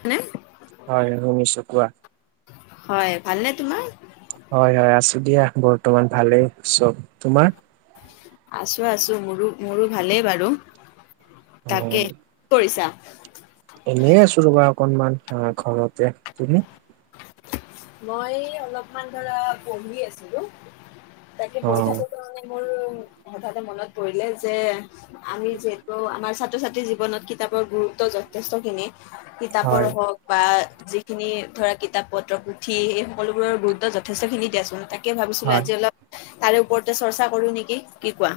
হয়নে? হয় শুনিছো কোৱা? হয়। ভালনে তোমাৰ? হয়, হয় আছো দিয়া বৰ্তমান ভালেই চব, তোমাৰ? আছো, আছো। মোৰো মোৰো ভালেই বাৰু অ তাকে। কৰিছা? এনেই আছো ৰ'বা অকনমান আ ঘৰতে, তুমি? মই অলপমান ধৰা পঢ়ি আছিলো, তাকে অ পঢ়ি থাকোতে মানে মোৰ হঠাৎ মনত পৰিলে যে আমি যিহেতু আমাৰ ছাত্ৰ-ছাত্ৰীৰ জীৱনত কিতাপৰ গুৰুত্ব যথেষ্টখিনি। কিতাপৰ হয় হওঁক বা যিখিনি ধৰা কিতাপ পত্ৰ উঠি এই সকলোবোৰৰ গুৰুত্ব যথষ্টখিনি দিয়াচোন, তাকে ভাবিছিলো হয় আজি অলপ তাৰে ওপৰতে চৰ্চা কৰো নিকি?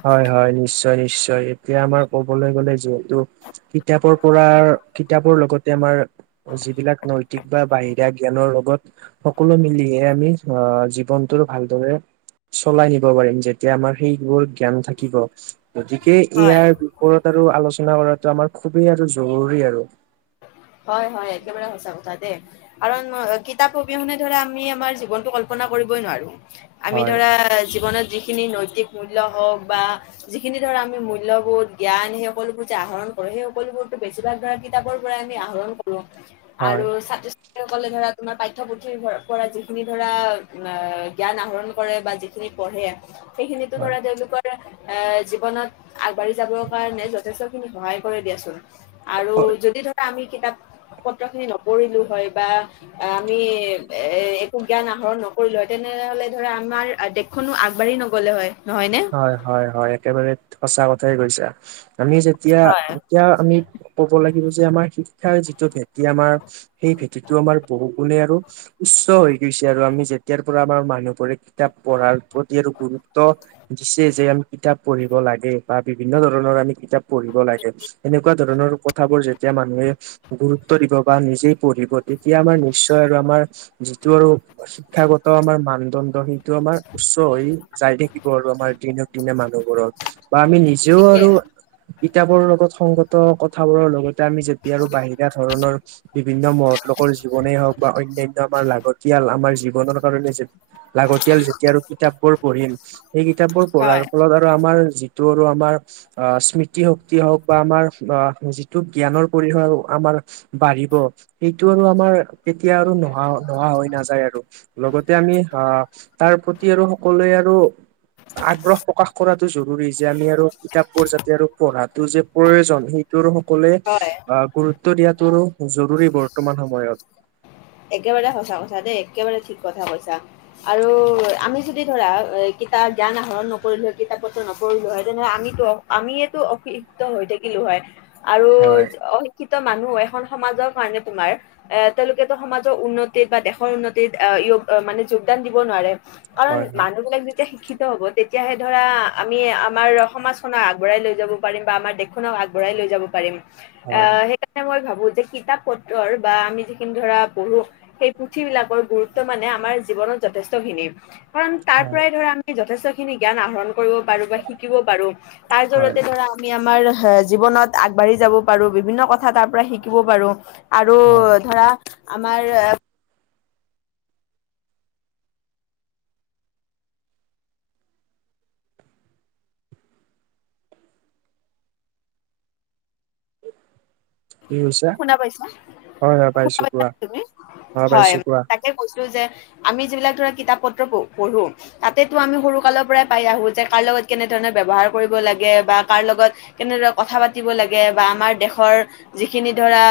হয়, হয় নিশ্চয় নিশ্চয়। এতিয়া আমাৰ ক'বলৈ গ'লে যিহেতু কিতাপৰ পৰা কিতাপৰ লগতে আমাৰ যিবিলাক নৈতিক বা বাহিৰা জ্ঞানৰ লগত সকলো মিলিহে আমি আহ জীৱনটো ভালদৰে চলাই নিব পাৰিম যেতিয়া আমাৰ সেইবোৰ জ্ঞান থাকিব। গতিকে হয় ইয়াৰ ওপৰত আৰু আলোচনা কৰাটো আমাৰ খুবেই আৰু জৰুৰী আৰু। হয়, হয় একেবাৰে সঁচা কথা দে। কাৰণ আ কিতাপ অবিহনে ধৰা আমি আমাৰ জীৱনটো কল্পনা কৰিবই নোৱাৰো। আমি হয়, ধৰা জীৱনত যিখিনি নৈতিকমূল্য হওঁক বা যিখিনি ধৰা আমি মূল্যবোধ জ্ঞান সকলোবোৰ যে আহৰণ কৰো, সেই সকলোবোৰতো বেছিভাগ ধৰা কিতাপৰ পৰা আহৰণ কৰো। হয়, আৰু ছাত্ৰ-ছা ত্ৰী সকলে ধৰা তোমাৰ পাঠ্যপুথিৰ পৰা যিখিনি ধৰা অ জ্ঞান আহৰণ কৰে বা যি সেইখিনি পঢ়ে সেইখিনিতো হয়, ধৰা তেওঁলোকৰ এ জীৱনত আগবাঢ়ি যাবৰ কাৰণে যথেষ্টখিনি সহায় কৰে দিয়াচোন। আৰু হয়, যদি ধৰা আমি কিতাপ পত্ৰখিনি নপঢ়িলো হয় বা আমি এ একো জ্ঞান আহৰণ নকৰিলো হয়, তেনেহ'লে ধৰা আমাৰ কোনো আগবাঢ়ি নগ'লে হয় নহয় নে? হয় হয় হয় একেবাৰে সঁচা কথাই কৈছা, আমি যেতিয়া হয়। এতিয়া আমি ক'ব লাগিব যে আমাৰ শিক্ষাৰ যিটো ভেদ এতিয়া আমাৰ সেই ভেটিটো আমাৰ বহু গুণে আৰু উচ্চ হৈ গিছে আৰু আমি যেতিয়াৰ পৰা আমাৰ মানুহবোৰে কিতাপ পঢ়াৰ প্ৰতি আৰু গুৰুত্ব চে যে আমি কিতাপ পঢ়িব লাগে বা বিভিন্ন ধৰণৰ আমি কিতাপ পঢ়িব লাগে সেনেকুৱা ধৰণৰ কথাবোৰ যেতিয়া মানুহে গুৰুত্ব দিব বা নিজেই পঢ়িব তেতিয়া আমাৰ নিশ্চয় আৰু আমাৰ যিটো আৰু শিক্ষাগত আমাৰ মানদণ্ড সেইটো আমাৰ উচ্চ হৈ যায় দেখি ব আৰু আমাৰ দিনক দিনে মানুহবোৰক বা আমি নিজেও ঠিকে আৰু কিতাপৰ লগত সংগত কথাবোৰৰ লগতে আমি যেতিয়া আৰু বাহিৰা ধৰণৰ বিভিন্ন মহৎ লোকৰ জীৱনেই হওঁক বা অন্যয়ান্য আমাৰ লাগতিয়াল আমাৰ জীৱনৰ কাৰণে লাগতিয়াল যেতিয়া আৰু কিতাপ বোৰ পঢ়িম সেই কিতাপবোৰ পঢ়াৰ হয় ফলত আৰু আমাৰ যিটো আৰু আমাৰ আহ স্মৃতিশক্তি হওক বা আমাৰ আহ যিটো জ্ঞানৰ পৰিসৰ আমাৰ বাঢ়িব সেইটো আৰু আমাৰ তেতিয়া আৰু নোহোৱা নোহোৱা হৈ নাযায় আৰু লগতে আমি অ তাৰ প্ৰতি আৰু সকলোৱে আৰু আগ্ৰহ প্ৰকাশ কৰাটো জৰুৰী যে আমি আৰু কিতাপবোৰ যাতে আৰু পঢ়াটো যে প্ৰয়োজন সেই ত সকলোৱে হয়। আহ গুৰুত্ব দিয়াতটো জৰুৰী বৰ্তমান সময়ত। একেবাৰে সঁচা কথা দেই একেবাৰে ঠিক কথা কৈছা। আৰু আমি যদি ধৰা কিতাপ জ্ঞান আহৰণ নকৰিলোঁ হয় কিতাপ পত্ৰ নপৰিলোঁ হয় তেনেহ'লে আমিতো। আমিয়েতো অশিক্ত হৈ থাকিলো হয়। আৰু হয় অশিক্ষিত মানুহ এখন সমাজৰ কাৰণে তোমাৰ এ তেওঁলোকে। সমাজৰ উন্নতিত বা দেশৰ উন্নতিত অ মানে যোগদান দিব নোৱাৰে। কাৰণ হয় হয় মানুহ বিলাক যেতিয়া শিক্ষি শিক্ষিত হব তেতিয়াহে ধৰা আমি আমাৰ সমাজখনক আগবঢ়াই লৈ যাব পাৰিম বা আমাৰ। খনক আগবঢ়াই লৈ যাব পাৰিম। অ হয়। সেইকাৰণে মই ভাবো যে কিতাপ পত্ৰৰ বা আমি যিখিনি ধৰা। পঢ়ো সেই পুথি বিলাকৰ গুৰুত্ব মানে আমাৰ জীৱনত যথেষ্টখিনি। কাৰণ তাৰ হয় পৰাই ধৰা আমি যথেষ্ট খিনি জ্ঞান আহৰণ কৰিব পাৰো বা শিকিব পাৰো। তাই হয় জৰতে ধৰা আমি আমাৰ জীৱনত আগবাঢ়ি যাব পাৰো বিভিন্ন কথা তাৰ পৰা শিকিব পাৰো আৰু। হয় ধৰা আমাৰ কি কৈছা? শুনা পাইছা হয় হয় শুনা পাইছো পাইছা কোৱা, তুমি হয় পাইছো কোৱা, তাকে কৈছো যে। আমি যিবিলাক ধৰা কিতাপ পত্ৰ প পঢ়ো। তাতেতো আমি সৰু কালৰ পৰাই পাই আহো যে কাৰ লগত কেনে ধৰণে ব্যৱহাৰ কৰিব লাগে বা কাৰ লগত। কেনেদৰে কথা পাতিব লাগে বা আমাৰ দেশৰ যি খিনি ধৰা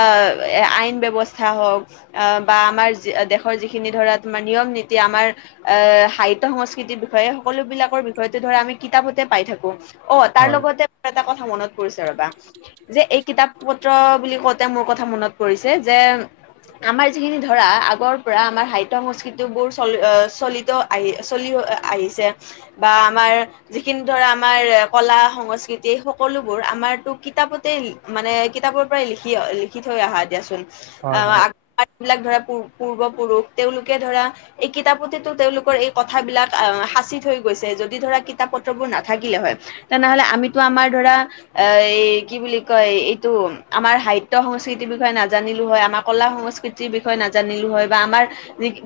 আইন ব্যৱস্থা হওক আহ বা আমাৰ দেশৰ যিখিনি ধৰা তোমাৰ নিয়ম নীতি আমাৰ। আহ সাহিত্য সংস্কৃতিৰ বিষয়ে সকলো বিলাকৰ বিষয়ে ধৰা আমি কিতাপতে পাই থাকো। অ তাৰ হয় লগতে এটা কথা মনত পৰিছে ৰবা যে এই কিতাপ পত্ৰ। বুলি কওঁতে মোৰ কথা মনত পৰিছে যে। আমাৰ যিখিনি ধৰা আগৰ পৰা আমাৰ সাহিত্যয় সংস্কৃতি বোৰ চলি অ চলি। ত আহি চলি আহিছে বা আমাৰ। যিখিনি ধৰা আমাৰ কলা সংস্কৃতি সকলোবোৰ আমাৰতো কিতাপতেই মানে কিতাপৰ। ই লিখি লিখি থৈ আহা দিয়াচোন হয় হয় আহ। ইবিলাক ধৰা প পূৰ্ব পুৰুষ তেওঁলোকে ধৰা এই কিতাপতেতো তেওঁলোকৰ এই কথাবিলাক আহ সাঁচি থৈ গৈছে যদি ধৰা কিতাপ পত্ৰবোৰ নাথাকিলে হয়। তেনেহ'লে আমিতো আমাৰ ধৰা এ কি বুলি কয় এইটো আমাৰ সাহিত্য সংস্কৃতিৰ বিষয়ে নাজানিলো হয় আমাৰ কলা সংস্কৃতিৰ বিষয়ে নাজানিলো হয় বা আমাৰ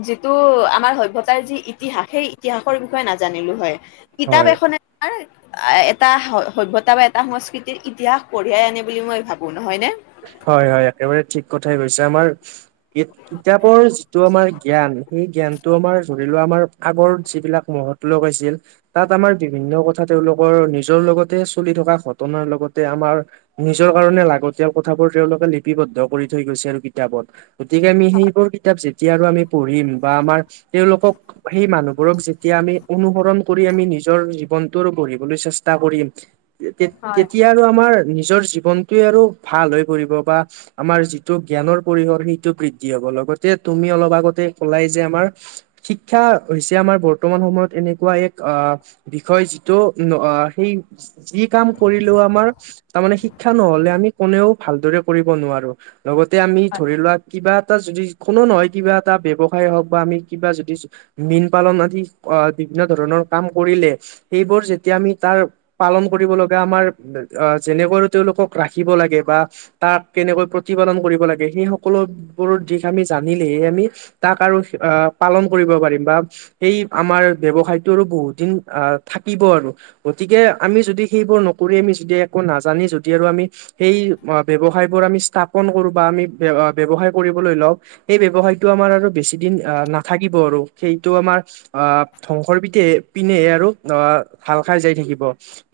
যিটো আমাৰ সভ্য়তাৰ যি ইতিহাস সেই ইতিহাসৰ বিষয়ে নাজানিলো হয়। কিতাপ হয় এখনে এটা সভ্য়তা বা এটা সংস্কৃতিৰ ইতিহাস কঢ়িয়াই আনে বুলি মই ভাবো। কোন হয়নে হয় হয় একেবাৰে ঠিক কথাই কৈছে আমাৰ কিতাপৰ যিটো আমাৰ জ্ঞান সেই জ্ঞান। টো আমাৰ ধৰি লোৱা আমাৰ আগৰ যিবিলাক মহত লোক আছিল তাত আমাৰ বিভিন্ন কথা তেওঁলোকৰ নিজৰ লগতে চলি থকা ঘটনাৰ লগতে আমাৰ নিজৰ কাৰণে লাগত নিজৰ কথাবোৰ তেওঁলোকে লিপিবদ্ধ কৰি থৈ গৈছে আৰু কিতাপত গতিকে আমি সেইবোৰ কিতাপ এতিয়া আৰু আমি পঢ়িম বা আমাৰ তেওঁলোকক সেই মানুহবোৰক যেতিয়া আমি অনুসৰণ কৰি আমি নিজৰ জীৱনটো গঢ়িবলৈ চেষ্টা কৰিম। তে হয় তেতিয়া আৰু আমাৰ নিজৰ জীৱনটোৱে আৰু ভাল হৈ পৰিব বা আমাৰ যিটো জ্ঞানৰ পৰিসৰ সেইটো বৃদ্ধি হ'ব লগতে তুমি অলপ আগতে কলাই যে আমাৰ শিক্ষা হৈছে আমাৰ বৰ্তমান সময়ত এনেকুৱা এক আহ বিষয় যিটো ন আ সেই যি কাম কৰিলেও আমাৰ তাৰমানে শিক্ষা নহলে আমি কোনেও ভালদৰে কৰিব নোৱাৰো লগতে আমি ধৰি লোৱা কিবা এটা যদি কোনো নহয় কিবা এটা ব্যৱসায় হওঁক বা আমি কিবা যদি মীন পালন আদি আহ বিভিন্ন ধৰণৰ কাম কৰিলে। সেইবোৰ যেতিয়া আমি তাৰ পালন কৰিব লগা আমাৰ যেনেকৈ তেওঁলোকক ৰাখিব। শিকিব লাগে বা তাক কেনেকৈ প্ৰতিপালন কৰিব লাগে সেই সকলোবোৰ দিশ আমি জানিলেই আমি তাক আৰু পালন কৰিব পাৰিম বা সেই আমাৰ ব্যৱসায়টো আৰু বহুত দিন আহ থাকিব আৰু। গতিকে আমি যদি সেইবোৰ নকৰি আমি যেতিয়া একো নাজানি যদি আৰু আমি সেই ব্যৱসায় বোৰ আমি স্থাপন কৰো বা আমি ব্যৱসায় কৰিবলৈ লও। সেই ব্যৱসায়টো আমাৰ আৰু বেছি দিন আহ নাথাকিব আৰু সেইটো আমাৰ অঁ ধ্বংসৰ পিঠে পিনে আৰু অ ঢাল খাই যাই থাকিব।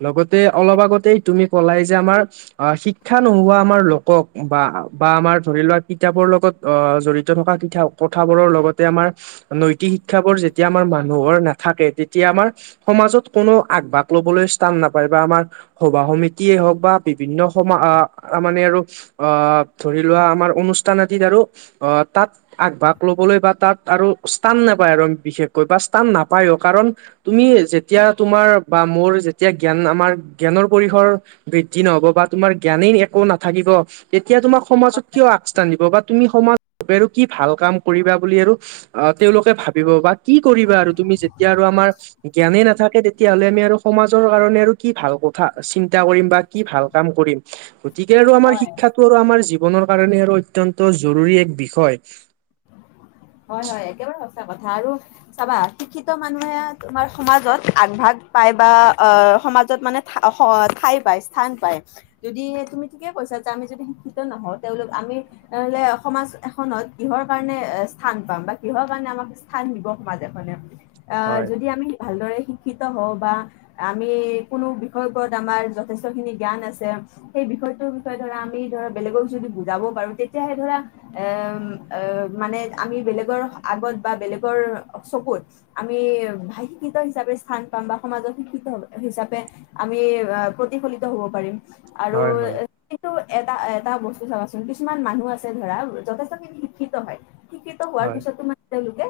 লগতে অলপ আগতেই তুমি কলাই যে আমাৰ অ শিক্ষা নোহোৱা আমাৰ লোকক বা বা আমাৰ ধৰি লোৱা কিতাপৰ লগত অ জড়িত থকা পিঠাও। কথাবোৰৰ লগতে আমাৰ নৈতিক শিক্ষাবোৰ যেতিয়া আমাৰ মানুহৰ নাথাকে তেতিয়া আমাৰ সমাজত কোনো আগভাগ ল'বলৈ স্থান নাপায় বা আমাৰ সভা সমিতিয়ে হওঁক বা ভিন্ন সময় আহ মানে আৰু আহ ধৰি লোৱা আমাৰ অনুষ্ঠান আদিত আৰু অঁ তাত আগভাগ ল'বলৈ বা তাত আৰু ওস্থান নাপায় আৰু বিশেষকৈ বা স্থান নাপায়ো কাৰণ তুমি যেতি যেতিয়া তোমাৰ বা মোৰ যেতিয়া জ্ঞান আমাৰ জ্ঞানৰ পৰিসৰ বৃদ্ধি নহ'ব তি বা তোমাৰ জ্ঞানেই একো নাথাকিব তেতিয়া তোমাৰ সমাজত কিয় আগস্থান দিব বা তুমি সমাজ [unintelligible] আৰু কি ভাল কাম কৰিবা বুলি আৰু। অ তেওঁলোকে ভাবিব বা কি কৰিবা আৰু তুমি যেতিয়া আৰু আমাৰ জ্ঞানে নাথাকে তে তিয়াহ'লে আমি আৰু সমাজৰ কাৰণে আৰু কি ভাল কথা চিন্তা কৰিম বা কি ভাল কাম কৰিম। গতিকে আৰু আমাৰ হয় শিক্ষাটো আৰু আমাৰ জীৱনৰ কাৰণে আৰু অত্যন্ত জৰুৰী এক বিষয়। হয় হয় একেবাৰে সঁচা কথা আৰু চাবা শিক্ষিত মানুহে আমাৰ সমাজত আগভাগ পায় বা অ সমাজত মানে ঠাই পায় স্থান পায়। যদিহে তুমি ঠিকে কৈছা যে আমি আমি শিক্ষিত নহওঁ তেওঁলোক আমি সমাজ এখনত কিহৰ কাৰণে স্থান পাম বা কিহৰ কাৰণে আমাক স্থান দিব সমাজ এখনে আ হয় যদি আমি ভালদৰে শিক্ষিত হওঁ বা। আমি কোনো বিষয় ওপৰত আমাৰ যথেষ্ট খিনি জ্ঞান আছে। সেই বিষয়টোৰ বিষয়ে ধৰা আমি ধৰা বেলেগক যদি বুজাব পাৰোঁ তেতিয়াহে ধৰা। এ এ মানে আমি বেলেগৰ আগত বা বেলেগৰ চকুত। আমি [unintelligible] হিচাপে স্থান পাম বা সমাজত শিক্ষিত হিচাপে আমি প্ৰতিফলিত হ'ব পাৰিম আৰু হয় হয় এ কিন্তু এটা এটা বস্তু চাবাচোন কিছুমান মানুহ আছে ধৰা যথেষ্ট খিনি শিক্ষিত হয়। শিক্ষিত হোৱাৰ পিছতো মানে তেওঁলোকে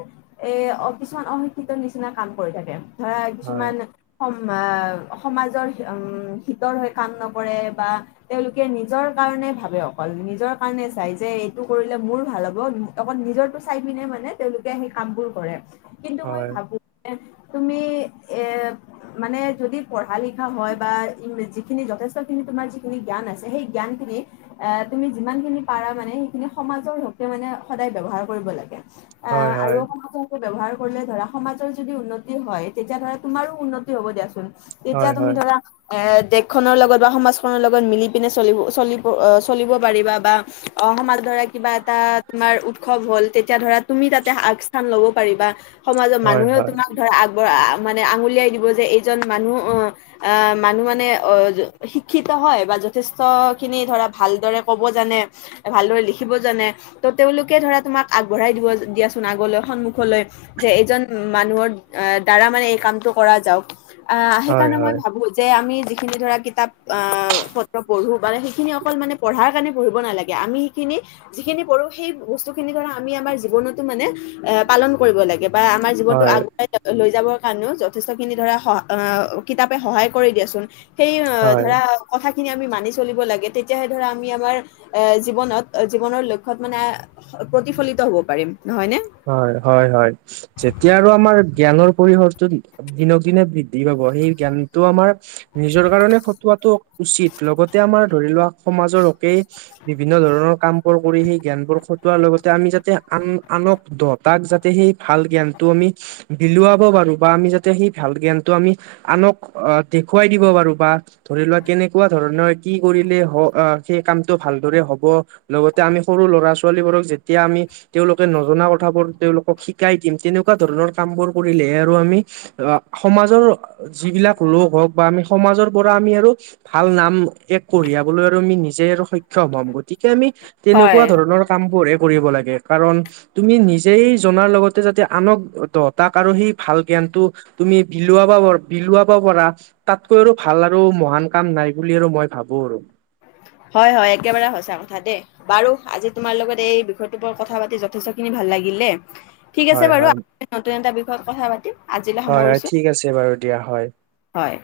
এ অ কিছুমান অশিক্ষিত নিচিনা কাম কৰি থাকে। ধৰা হয় কিছুমান। সম আ সমাজৰ শিক্ষিতৰ হৈ কাম নকৰে বা তেওঁলোকে নিজৰ কাৰণে ভাবে অকল নিজৰ কাৰণে চাই যে এইটো কৰিলে মোৰ ভাল হ'ব অকল নিজৰটো চাই পিনে মানে তেওঁলোকে সেই কাম বোৰ কৰে কিন্তু মই হয় ভাবো তুমি এ মানে যদি পঢ়া লিখা হয় বা যিখিনি যথেষ্টখিনি তোমাৰ যিখিনি জ্ঞান আছে সেই জ্ঞানখিনি এ তুমি যিমান খিনি পাৰা মানে সেইখিনি সমাজৰ হকে মানে সদায় ব্যৱহাৰ কৰিব লাগে আ হয় আৰু হয় [unintelligible] ব্যৱহাৰ কৰিলে ধৰা সমাজৰ যদি উন্নতি হয় তেতিয়া ধৰা তোমাৰো উন্নতি হ'ব দিয়াচোন হয় তেতিয়া হয় তুমি হয় ধৰা এ দেশখনৰ লগত বা সমাজখনৰ লগত মিলি পিনে চলিব চলিব চলিব পাৰিবা বা অ' সমাজ ধৰা কিবা এটা তোমাৰ উৎসৱ হ'ল তেতিয়া ধৰা তুমি তাতে আগস্থান ল'ব পাৰিবা সমাজৰ হয় মানুহেও তোমাক ধৰা আগবঢ় মানে আঙুলিয়াই দিব যে এইজন মানুহ অ' আ মানুহ মানে শিক্ষিত হয় বা যথেষ্টখিনি ধৰা ভালদৰে ক'ব জানে ভালদৰে লিখিব জানে ত তেওঁলোকে ধৰা তোমাক আগবঢ়াই দিব দিয়াচোন আগলৈ সন্মুখলৈ যে এজন মানুহৰ আ দ্বাৰা মানে এই কামটো কৰা যাওক আহ হয় সেইকাৰণে হয় মই ভাবো যে আমি যিখিনি ধৰা কিতাপ অ পত্ৰ পঢ়ো মানে সেইখিনি অকল মানে পঢ়াৰ কাৰণে পঢ়িব নালাগে। আমি সেইখিনি যিখিনি পঢ়ো সেই বস্তু খিনি ধৰা আমি আমাৰ জীৱনতো মানে এ পালন কৰিব লাগে বা আমাৰ জীৱনটো হয় আগুৱাই লৈ যাবৰ কাৰণেও যথেষ্ট খিনি ধৰা স কিতাপে সহায় কৰি দিয়াচোন সেই অ হয় ধৰা কথাখিনি আমি মানি চলিব লাগে তেতিয়াহে ধৰা আমি আমাৰ এ জীৱনত জীৱনৰ লক্ষ্যত মানে প্ৰতিফলিত হব পাৰিম নহয় নে হয় হয় হয় যেতিয়া আৰু আমাৰ জ্ঞানৰ পৰিসৰটো দিনক দিনে বৃদ্ধি পাব সেই জ্ঞানটো আমাৰ নিজৰ কাৰণে খটোৱাটো উচিত লগতে আমাৰ ধৰি লোৱা সমাজৰ হকেই বিভিন্ন ধৰণৰ কাম বোৰ কৰি সেই জ্ঞানবোৰ খটোৱাৰ লগতে আমি যাতে আন আনক দতাক যাতে সেই ভাল জ্ঞানটো আমি বিলুৱাব পাৰো বা আমি যাতে সেই ভাল জ্ঞানটো আমি আনক অ দেখুৱাই দিব পাৰো বা ধৰি লোৱা কেনেকুৱা ধৰণৰ কি কৰিলে হ সেই কামটো ভালদৰে হ'ব। লগতে আমি সৰু ল'ৰা-ছোৱালীবোৰক যেতিয়া আমি তেওঁলোকে নজনা ক থাবোৰ তেওঁলোকক শিকাই দিম তেনেকুৱা ধৰণৰ কাম বোৰ কৰিলেহে আ আমি সমাজৰ যিবিলাক লোক হওঁক বা আমি সমাজৰ পৰা আমি আৰু ভাল নাম এক কঢ়িয়াবলৈ আৰু আমি নিজে আৰু সক্ষম হম, গতিকে আমি হয়। তেনেকুৱা ধৰণৰ কামবোৰ হে কৰিব লাগে কাৰণ তুমি নিজেই জনাৰ লগতে যাতে আনক দব তাক আৰু সেই ভাল জ্ঞানটো তুমি বিলুৱা বৰ বিলুৱ পাৰা তাতকৈ আৰু ভাল আৰু মহান কাম নাই বুলি আৰু মই ভাবো আৰু। হয় হয় একেবাৰে সঁচা কথা দে। বাৰু আজি তোমাৰ লগত এই বিষয়টো ওপ কথা পাতি যথেষ্টখিনি ভাল লাগিল দে। ঠিক আছে হয় বাৰু আ হয় নতুন এটা বিষয়ত কথা পাতিম। আজিলৈ হয় হয় সামৰিছো ঠিক আছে বাৰু দিয়া হয়। হয়।